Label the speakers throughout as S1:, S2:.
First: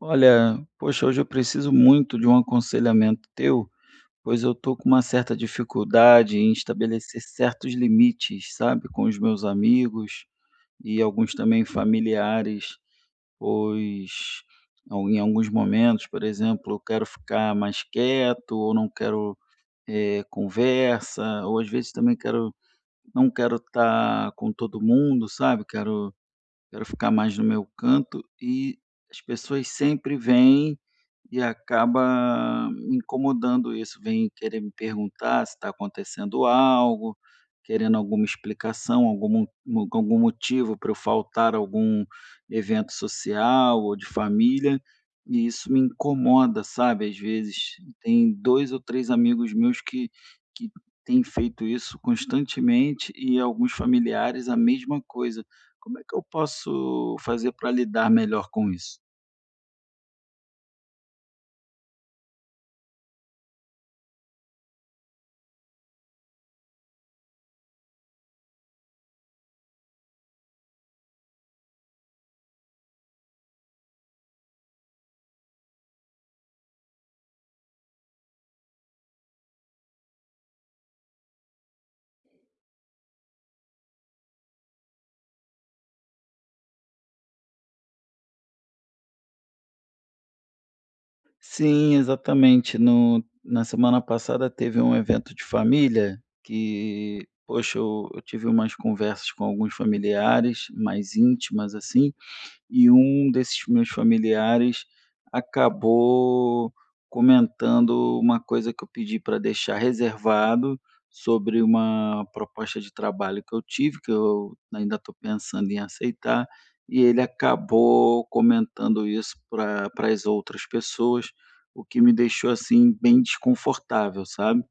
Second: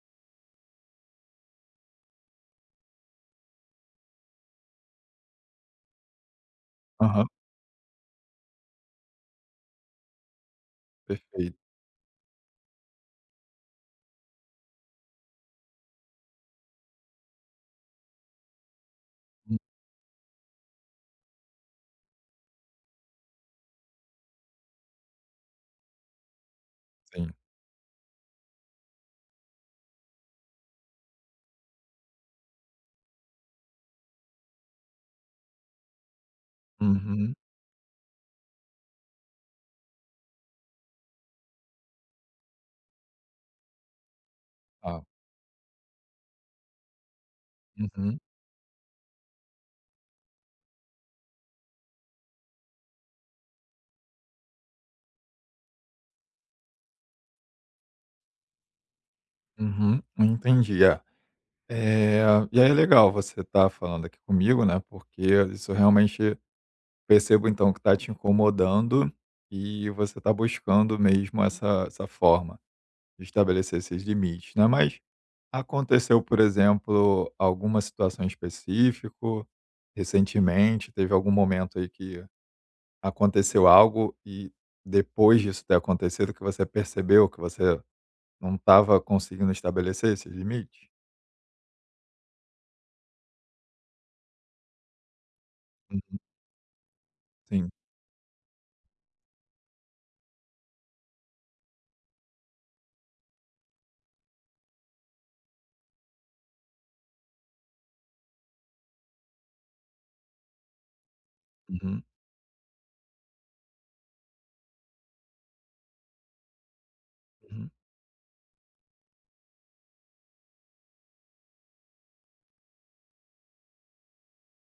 S1: Olha, poxa, hoje eu preciso muito de um aconselhamento teu, pois eu estou com uma certa dificuldade em estabelecer
S2: Aham,
S1: certos limites, sabe, com os meus amigos e alguns
S2: perfeito.
S1: também familiares, pois em alguns momentos, por exemplo, eu quero ficar mais quieto ou não quero
S2: Hum,
S1: conversa, ou às vezes também quero não quero estar com todo mundo, sabe? Quero ficar
S2: sim.
S1: mais no meu canto e as pessoas sempre vêm e acaba me incomodando isso, vem querer me perguntar se está acontecendo algo,
S2: Uhum.
S1: querendo alguma explicação, algum, algum motivo para eu faltar a algum evento social ou de família,
S2: Tá.
S1: e isso me incomoda, sabe? Às vezes
S2: Uhum,
S1: tem dois ou três amigos meus que têm feito isso constantemente e alguns familiares a mesma coisa. Como é que eu posso fazer para lidar melhor com isso?
S2: uhum. Entendi, é. Eh, e aí é legal você estar falando aqui comigo, né, porque isso realmente percebo então que está te incomodando e você está buscando mesmo essa forma de estabelecer esses limites, né. Mas aconteceu, por exemplo, alguma situação específica recentemente? Teve algum momento aí que aconteceu algo e depois disso ter acontecido que você percebeu que você não estava conseguindo estabelecer esses limites?
S1: Sim, exatamente. No na semana passada teve um evento de
S2: Hum,
S1: família que,
S2: sim.
S1: poxa, eu tive umas conversas com alguns familiares mais íntimas, assim, e um desses meus familiares acabou comentando uma coisa que eu pedi para deixar reservado sobre
S2: Uhum,
S1: uma proposta de trabalho que eu tive, que eu ainda estou pensando em aceitar, e ele
S2: uhum,
S1: acabou comentando isso para as outras pessoas, o que me deixou assim bem desconfortável, sabe?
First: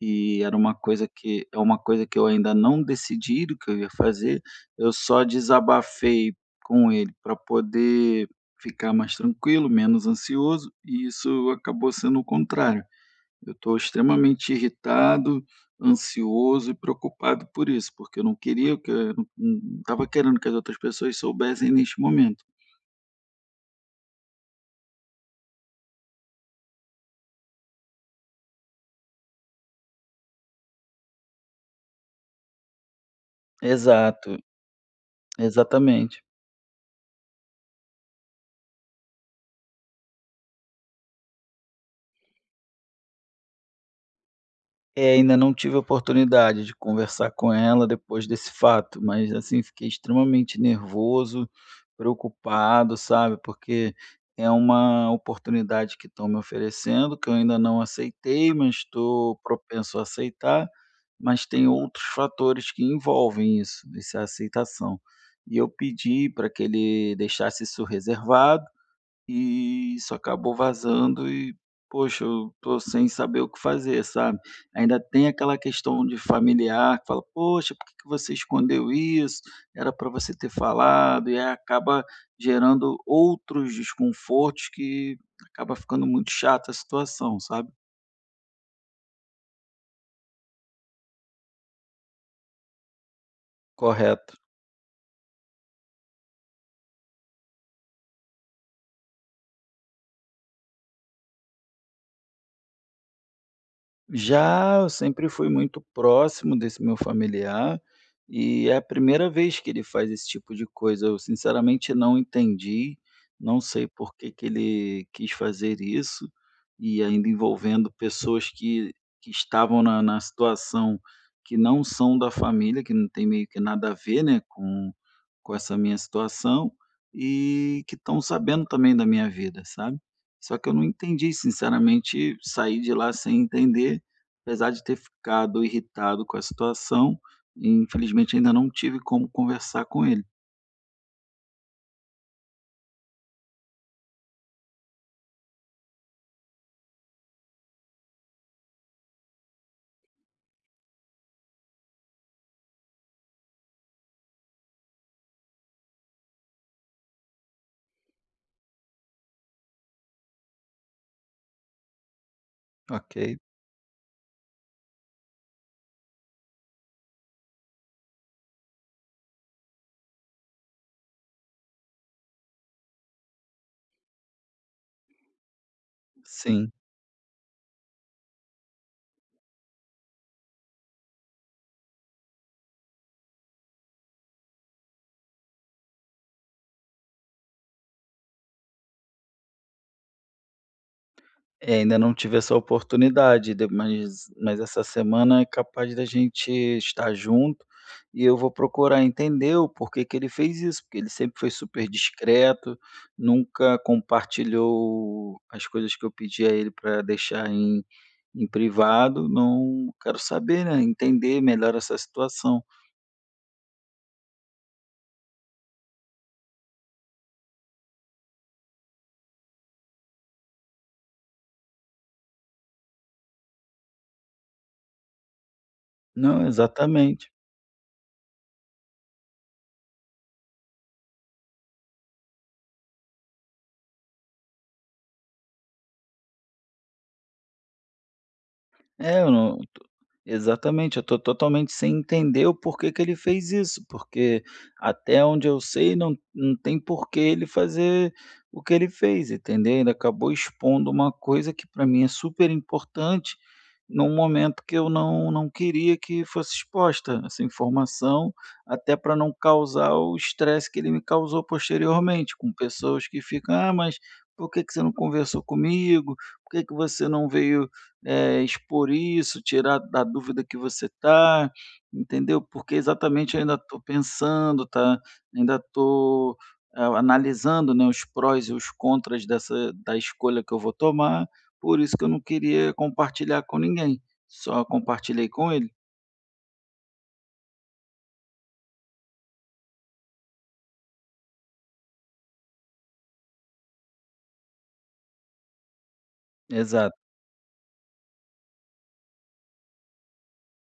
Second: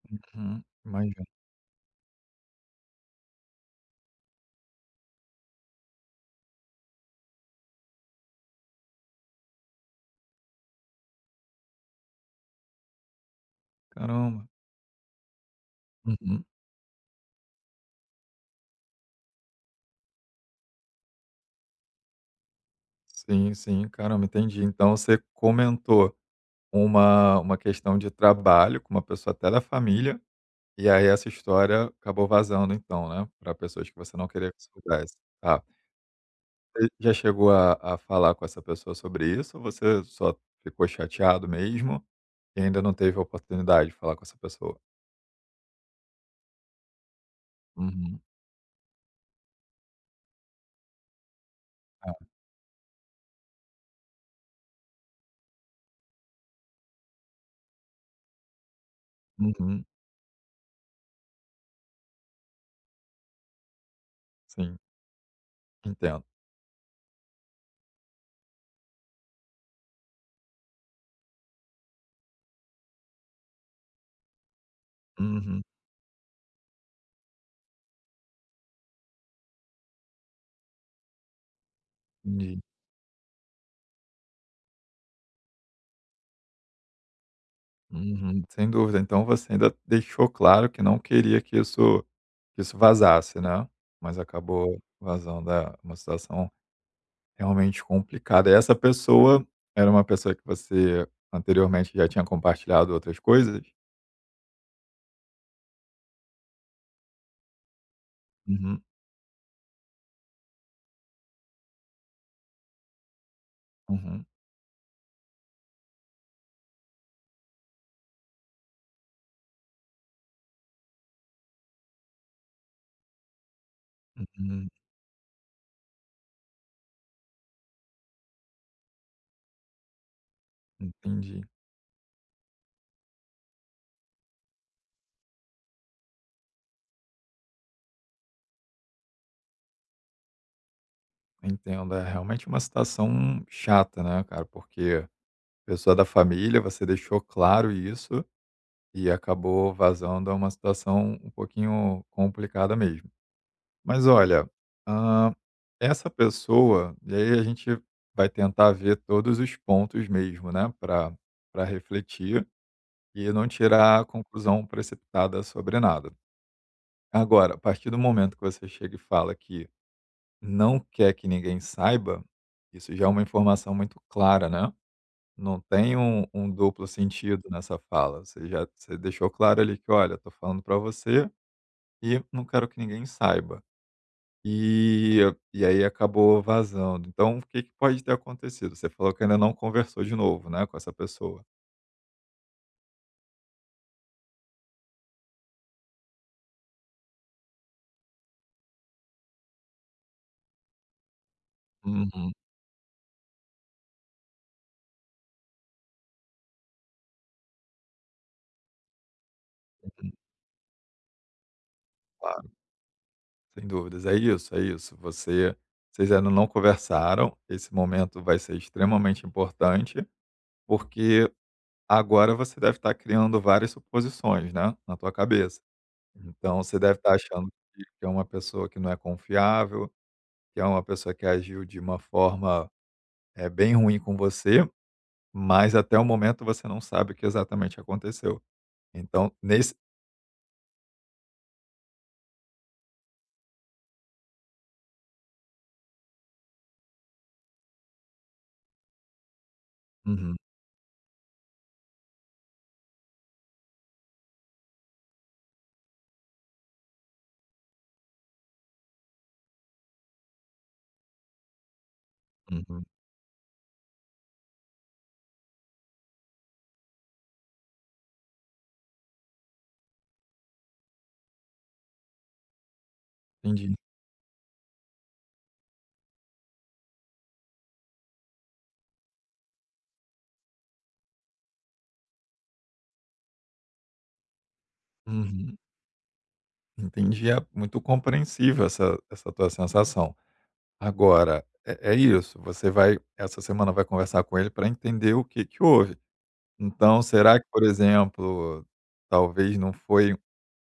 S1: E era
S2: uhum.
S1: uma coisa
S2: Imagino.
S1: que é uma coisa que eu ainda não decidi do que eu ia fazer, eu só desabafei com ele para poder ficar mais tranquilo, menos ansioso, e isso acabou sendo o contrário. Eu estou
S2: Caramba.
S1: extremamente irritado,
S2: Uhum.
S1: ansioso e preocupado por isso, porque eu não queria que eu não estava querendo que as outras pessoas soubessem neste momento.
S2: Sim, sim. Caramba, entendi. Então você comentou uma questão de trabalho com uma pessoa até da família, e aí essa história acabou vazando então, né, para pessoas que você não
S1: Exato,
S2: queria que soubesse. Tá.
S1: exatamente.
S2: Você já chegou a falar com essa pessoa sobre isso ou você só ficou chateado mesmo? E ainda não teve a oportunidade de falar com essa pessoa.
S1: É, ainda não tive a oportunidade de conversar com ela
S2: Uhum.
S1: depois desse fato, mas assim, fiquei extremamente nervoso,
S2: É.
S1: preocupado, sabe? Porque é uma oportunidade que estão me oferecendo, que eu ainda não aceitei, mas estou
S2: Uhum.
S1: propenso a aceitar, mas tem outros fatores que envolvem isso, essa
S2: Sim,
S1: aceitação. E eu
S2: entendo.
S1: pedi para que ele deixasse isso reservado e isso acabou vazando e, poxa, eu tô sem saber o que fazer, sabe. Ainda tem aquela
S2: Uhum.
S1: questão de familiar que fala: "Poxa, por que que você escondeu isso? Era para você ter falado", e aí acaba
S2: Entendi.
S1: gerando outros desconfortos que acaba ficando muito chata a situação, sabe.
S2: Uhum. Sem dúvida. Então você ainda deixou claro que não queria que isso vazasse, né, mas
S1: Correto.
S2: acabou vazando. É, uma situação realmente complicada. E essa pessoa era uma pessoa que você anteriormente já tinha compartilhado outras coisas?
S1: Já, eu sempre fui muito próximo desse meu familiar, e é a
S2: Uhum.
S1: primeira vez que ele faz esse tipo de coisa. Eu sinceramente não entendi, não sei por
S2: Uhum.
S1: que que ele quis fazer isso, e ainda envolvendo pessoas que estavam na situação, que não são da família, que não tem meio que nada a ver, né,
S2: Uhum.
S1: com essa minha situação, e que estão sabendo também da minha vida, sabe. Só que eu não entendi,
S2: Entendi.
S1: sinceramente, saí de lá sem entender. Apesar de ter ficado irritado com a situação, infelizmente ainda não tive como conversar com ele.
S2: Entendo. É realmente uma situação chata, né, cara, porque pessoa da família, você deixou claro isso e acabou vazando a uma situação um pouquinho complicada mesmo. Mas olha, hã, essa pessoa e aí a gente vai tentar ver todos os pontos mesmo, né, para refletir e
S1: Ok,
S2: não tirar a conclusão precipitada sobre nada. Agora, a partir do momento que você chega e fala que não quer que ninguém saiba, isso já é uma informação muito clara, né. Não tem um
S1: sim.
S2: duplo sentido nessa fala, você já você deixou claro ali que: "Olha, tô falando para você e não quero que ninguém saiba". E e aí acabou vazando. Então, o que que pode ter acontecido? Você falou que ainda não conversou de novo, né, com essa pessoa.
S1: É, ainda não tive essa oportunidade, mas essa semana é capaz da gente estar junto e eu vou procurar entender o porquê que ele fez isso, porque ele sempre foi super
S2: Uhum,
S1: discreto, nunca compartilhou as coisas que eu pedi a ele para deixar em, em privado. Não quero saber, né? Entender melhor essa
S2: claro,
S1: situação.
S2: sem dúvidas. É isso, é isso. Vocês ainda não conversaram, esse momento vai ser extremamente importante, porque agora você deve estar criando várias suposições, né, na tua cabeça.
S1: Não,
S2: Então você deve estar
S1: exatamente.
S2: achando que é uma pessoa que não é confiável, que é uma pessoa que agiu de uma forma, é bem ruim com você, mas até o momento você não sabe o que exatamente aconteceu.
S1: É,
S2: Então nesse
S1: eu tô totalmente sem entender o porquê que ele fez isso, porque até onde eu sei não tem porquê ele fazer o que ele fez, entendeu? Ele acabou
S2: uhum,
S1: expondo uma coisa que para mim é super importante, num momento que eu não queria que fosse exposta essa informação, até para não causar o estresse que ele me causou posteriormente, com
S2: uhum,
S1: pessoas que ficam: "Ah, mas por que que você não conversou comigo? Por que que você não veio expor isso, tirar da dúvida que você está, entendeu? Porque exatamente eu ainda
S2: entendi.
S1: estou pensando, tá? Ainda estou analisando, né, os prós e os contras dessa da escolha que eu vou tomar, por isso que eu não queria compartilhar com ninguém, só compartilhei com
S2: Uhum,
S1: ele.
S2: entendi, é muito compreensível essa tua sensação. Agora, é isso, você vai essa semana vai conversar com ele para entender o que que houve.
S1: Exato.
S2: Então, será que, por exemplo, talvez não foi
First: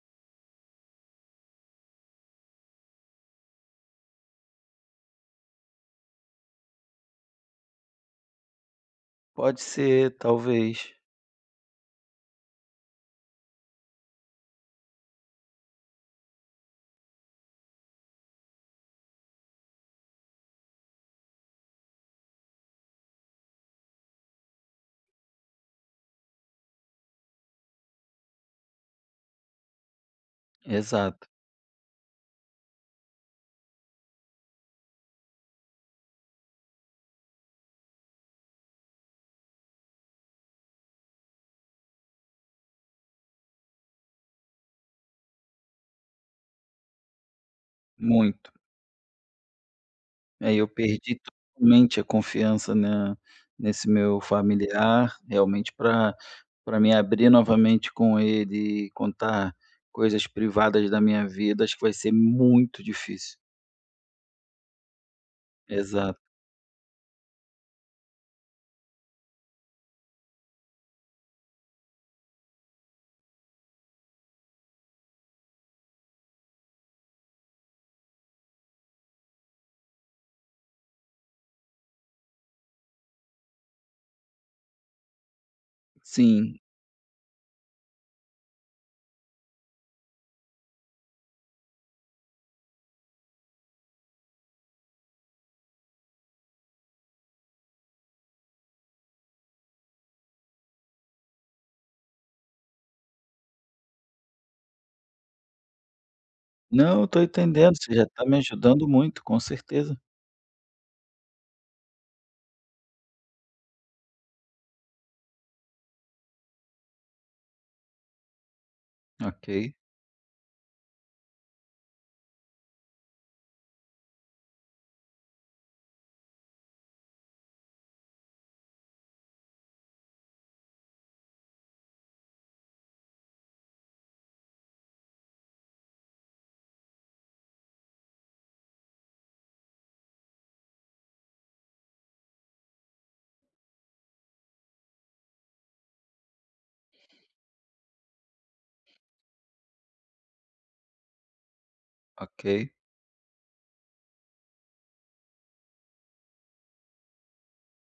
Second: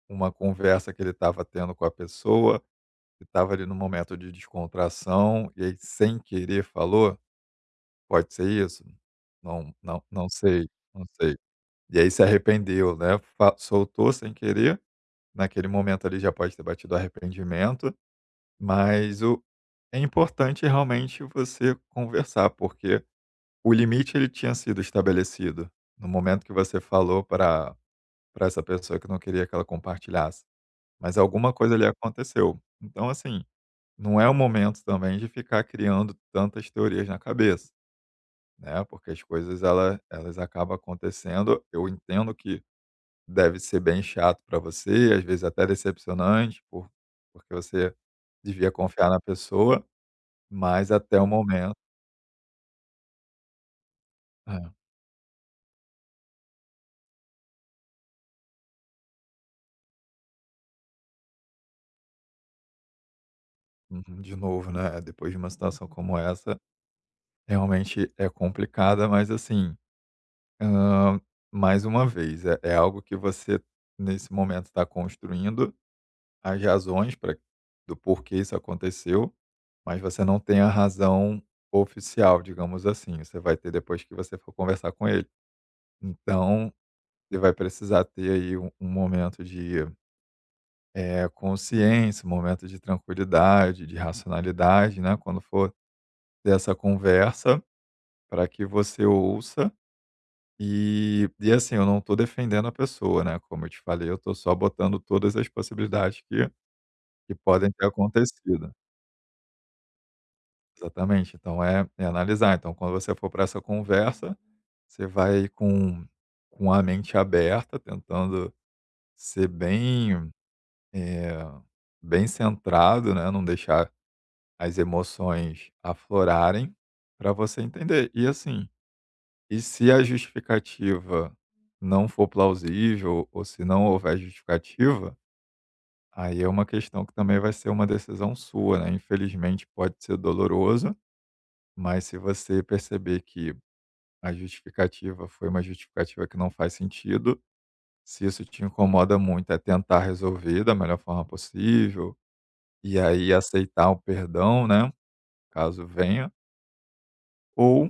S2: uma conversa que ele estava tendo com a pessoa, que estava ali no momento de descontração e aí sem querer falou? Pode ser isso?
S1: Pode
S2: Não, não,
S1: ser,
S2: não sei,
S1: talvez.
S2: não sei. E aí se arrependeu, né? Fa soltou sem querer, naquele momento ali já pode ter batido arrependimento, mas o é importante realmente você conversar, porque o limite ele tinha sido estabelecido. No momento que você falou para essa pessoa que não queria que ela compartilhasse, mas
S1: Exato.
S2: alguma coisa ali aconteceu. Então, assim, não é o momento também de ficar criando tantas teorias na cabeça, né, porque as coisas elas acabam acontecendo. Eu entendo que deve ser bem chato para você, às vezes até decepcionante, porque você
S1: Muito.
S2: devia confiar na pessoa,
S1: Aí eu
S2: mas até
S1: perdi
S2: o momento
S1: totalmente a confiança na nesse meu
S2: é,
S1: familiar, realmente para me abrir novamente com ele e contar coisas privadas da minha vida, acho que vai ser muito difícil.
S2: uhum, de novo, né, depois de uma situação como
S1: Exato.
S2: essa, realmente é complicada, mas assim Hã, mais uma vez, é algo que você, nesse momento, está construindo as razões pra do porquê isso aconteceu, mas você não tem a razão oficial, digamos assim, você vai ter depois que você for conversar com ele.
S1: Sim.
S2: Então, você vai precisar ter aí um momento de, consciência, um momento de tranquilidade, de racionalidade, né, quando for ter essa conversa, para que você ouça E assim, eu não estou defendendo a pessoa, né, como eu te falei, eu estou só botando todas as possibilidades que
S1: Não, eu tô
S2: que podem
S1: entendendo,
S2: ter
S1: você já está me
S2: acontecido.
S1: ajudando muito, com certeza.
S2: Exatamente, então é analisar. Então quando você for para essa conversa, você vai com a mente aberta, tentando
S1: Ok,
S2: ser eh, bem centrado, né, não deixar as emoções aflorarem, para você entender. E assim E se a justificativa não for plausível ou se não houver justificativa, aí é uma questão que também vai ser uma decisão sua, né. Infelizmente pode ser doloroso, mas se você perceber que a justificativa foi uma justificativa que não faz sentido, se isso te incomoda muito, é tentar resolver da melhor forma possível,
S1: ok.
S2: e aí aceitar o perdão, né, caso venha, ou,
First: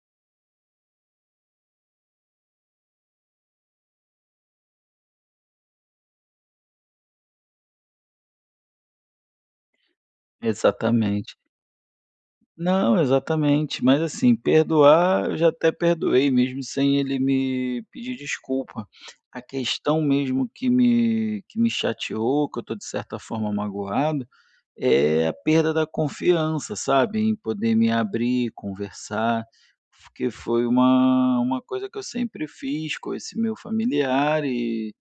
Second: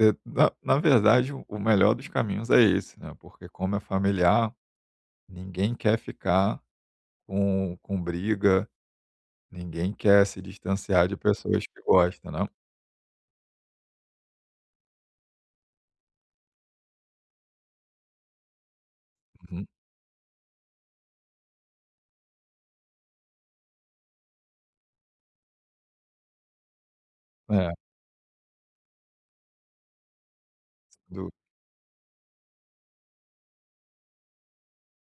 S2: na verdade o melhor dos caminhos é esse, né, porque como é familiar Ninguém quer ficar com briga, ninguém quer se distanciar de
S1: Exatamente.
S2: pessoas que gostam, né.
S1: Não, exatamente. Mas assim, perdoar, eu já até perdoei mesmo sem ele me pedir desculpa. A
S2: Uhum.
S1: questão mesmo que me chateou, que eu estou de certa forma magoado, é a perda da confiança, sabe, em
S2: É,
S1: poder me abrir, conversar, porque foi
S2: do
S1: uma coisa que eu sempre fiz com esse meu familiar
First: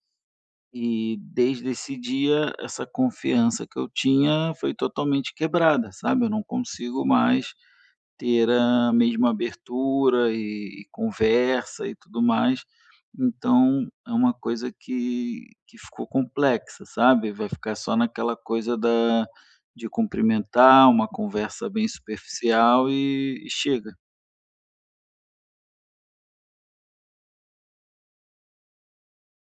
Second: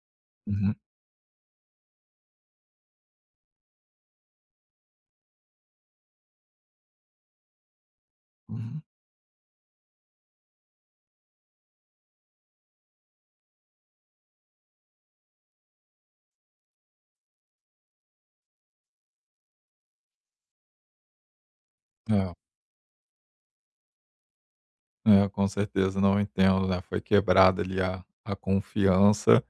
S2: uhum,
S1: e desde esse dia, essa confiança que eu tinha foi totalmente quebrada, sabe, eu não consigo mais ter
S2: uhum.
S1: a mesma abertura e conversa e tudo mais. Então é uma coisa que ficou complexa, sabe, vai ficar só naquela coisa da de cumprimentar, uma conversa bem superficial e chega.
S2: É, é, com certeza, não, entendo, né, foi quebrada ali a confiança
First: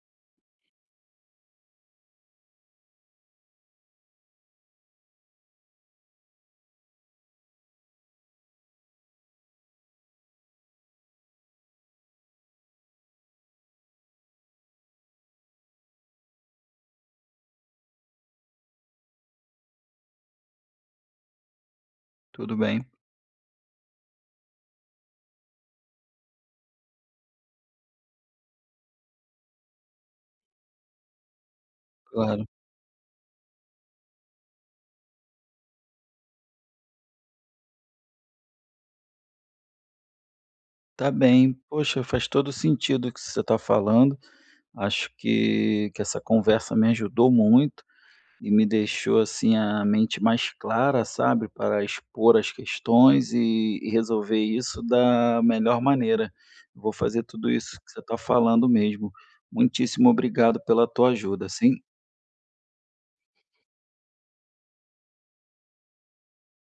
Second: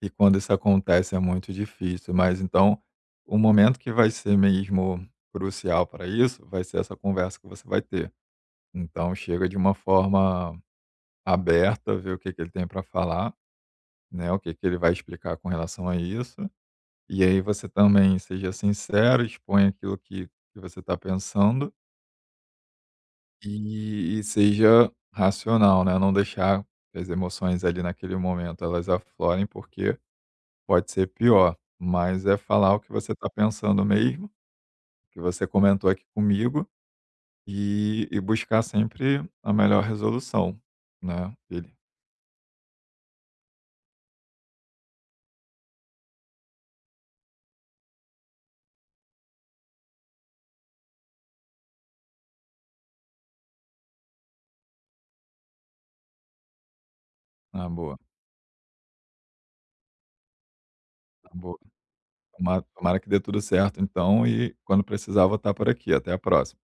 S2: e quando isso acontece é muito difícil. Mas então, o momento que vai ser mesmo crucial para isso, vai ser essa conversa que você vai ter. Então chega de uma forma aberta, ver o que que ele tem para falar, né, o que que ele vai explicar com relação a isso E aí você também seja sincero, exponha aquilo que você está pensando
S1: Tudo bem,
S2: e seja racional, né, não deixar que as emoções ali naquele momento elas aflorem, porque pode ser pior. Mas é
S1: claro.
S2: falar o que você está pensando mesmo, que você comentou aqui comigo, e buscar sempre a melhor resolução,
S1: Tá
S2: né,
S1: bem.
S2: filho.
S1: Poxa, faz todo sentido o que você está falando. Acho que essa conversa me ajudou muito. E me deixou, assim, a mente mais clara, sabe, para expor as questões e resolver isso da melhor maneira. Vou fazer tudo
S2: Ah,
S1: isso que
S2: boa,
S1: você está falando mesmo. Muitíssimo obrigado pela tua
S2: ah,
S1: ajuda,
S2: boa.
S1: sim.
S2: Tomara tomara que dê tudo certo então e quando precisar vou estar por aqui. Até a próxima.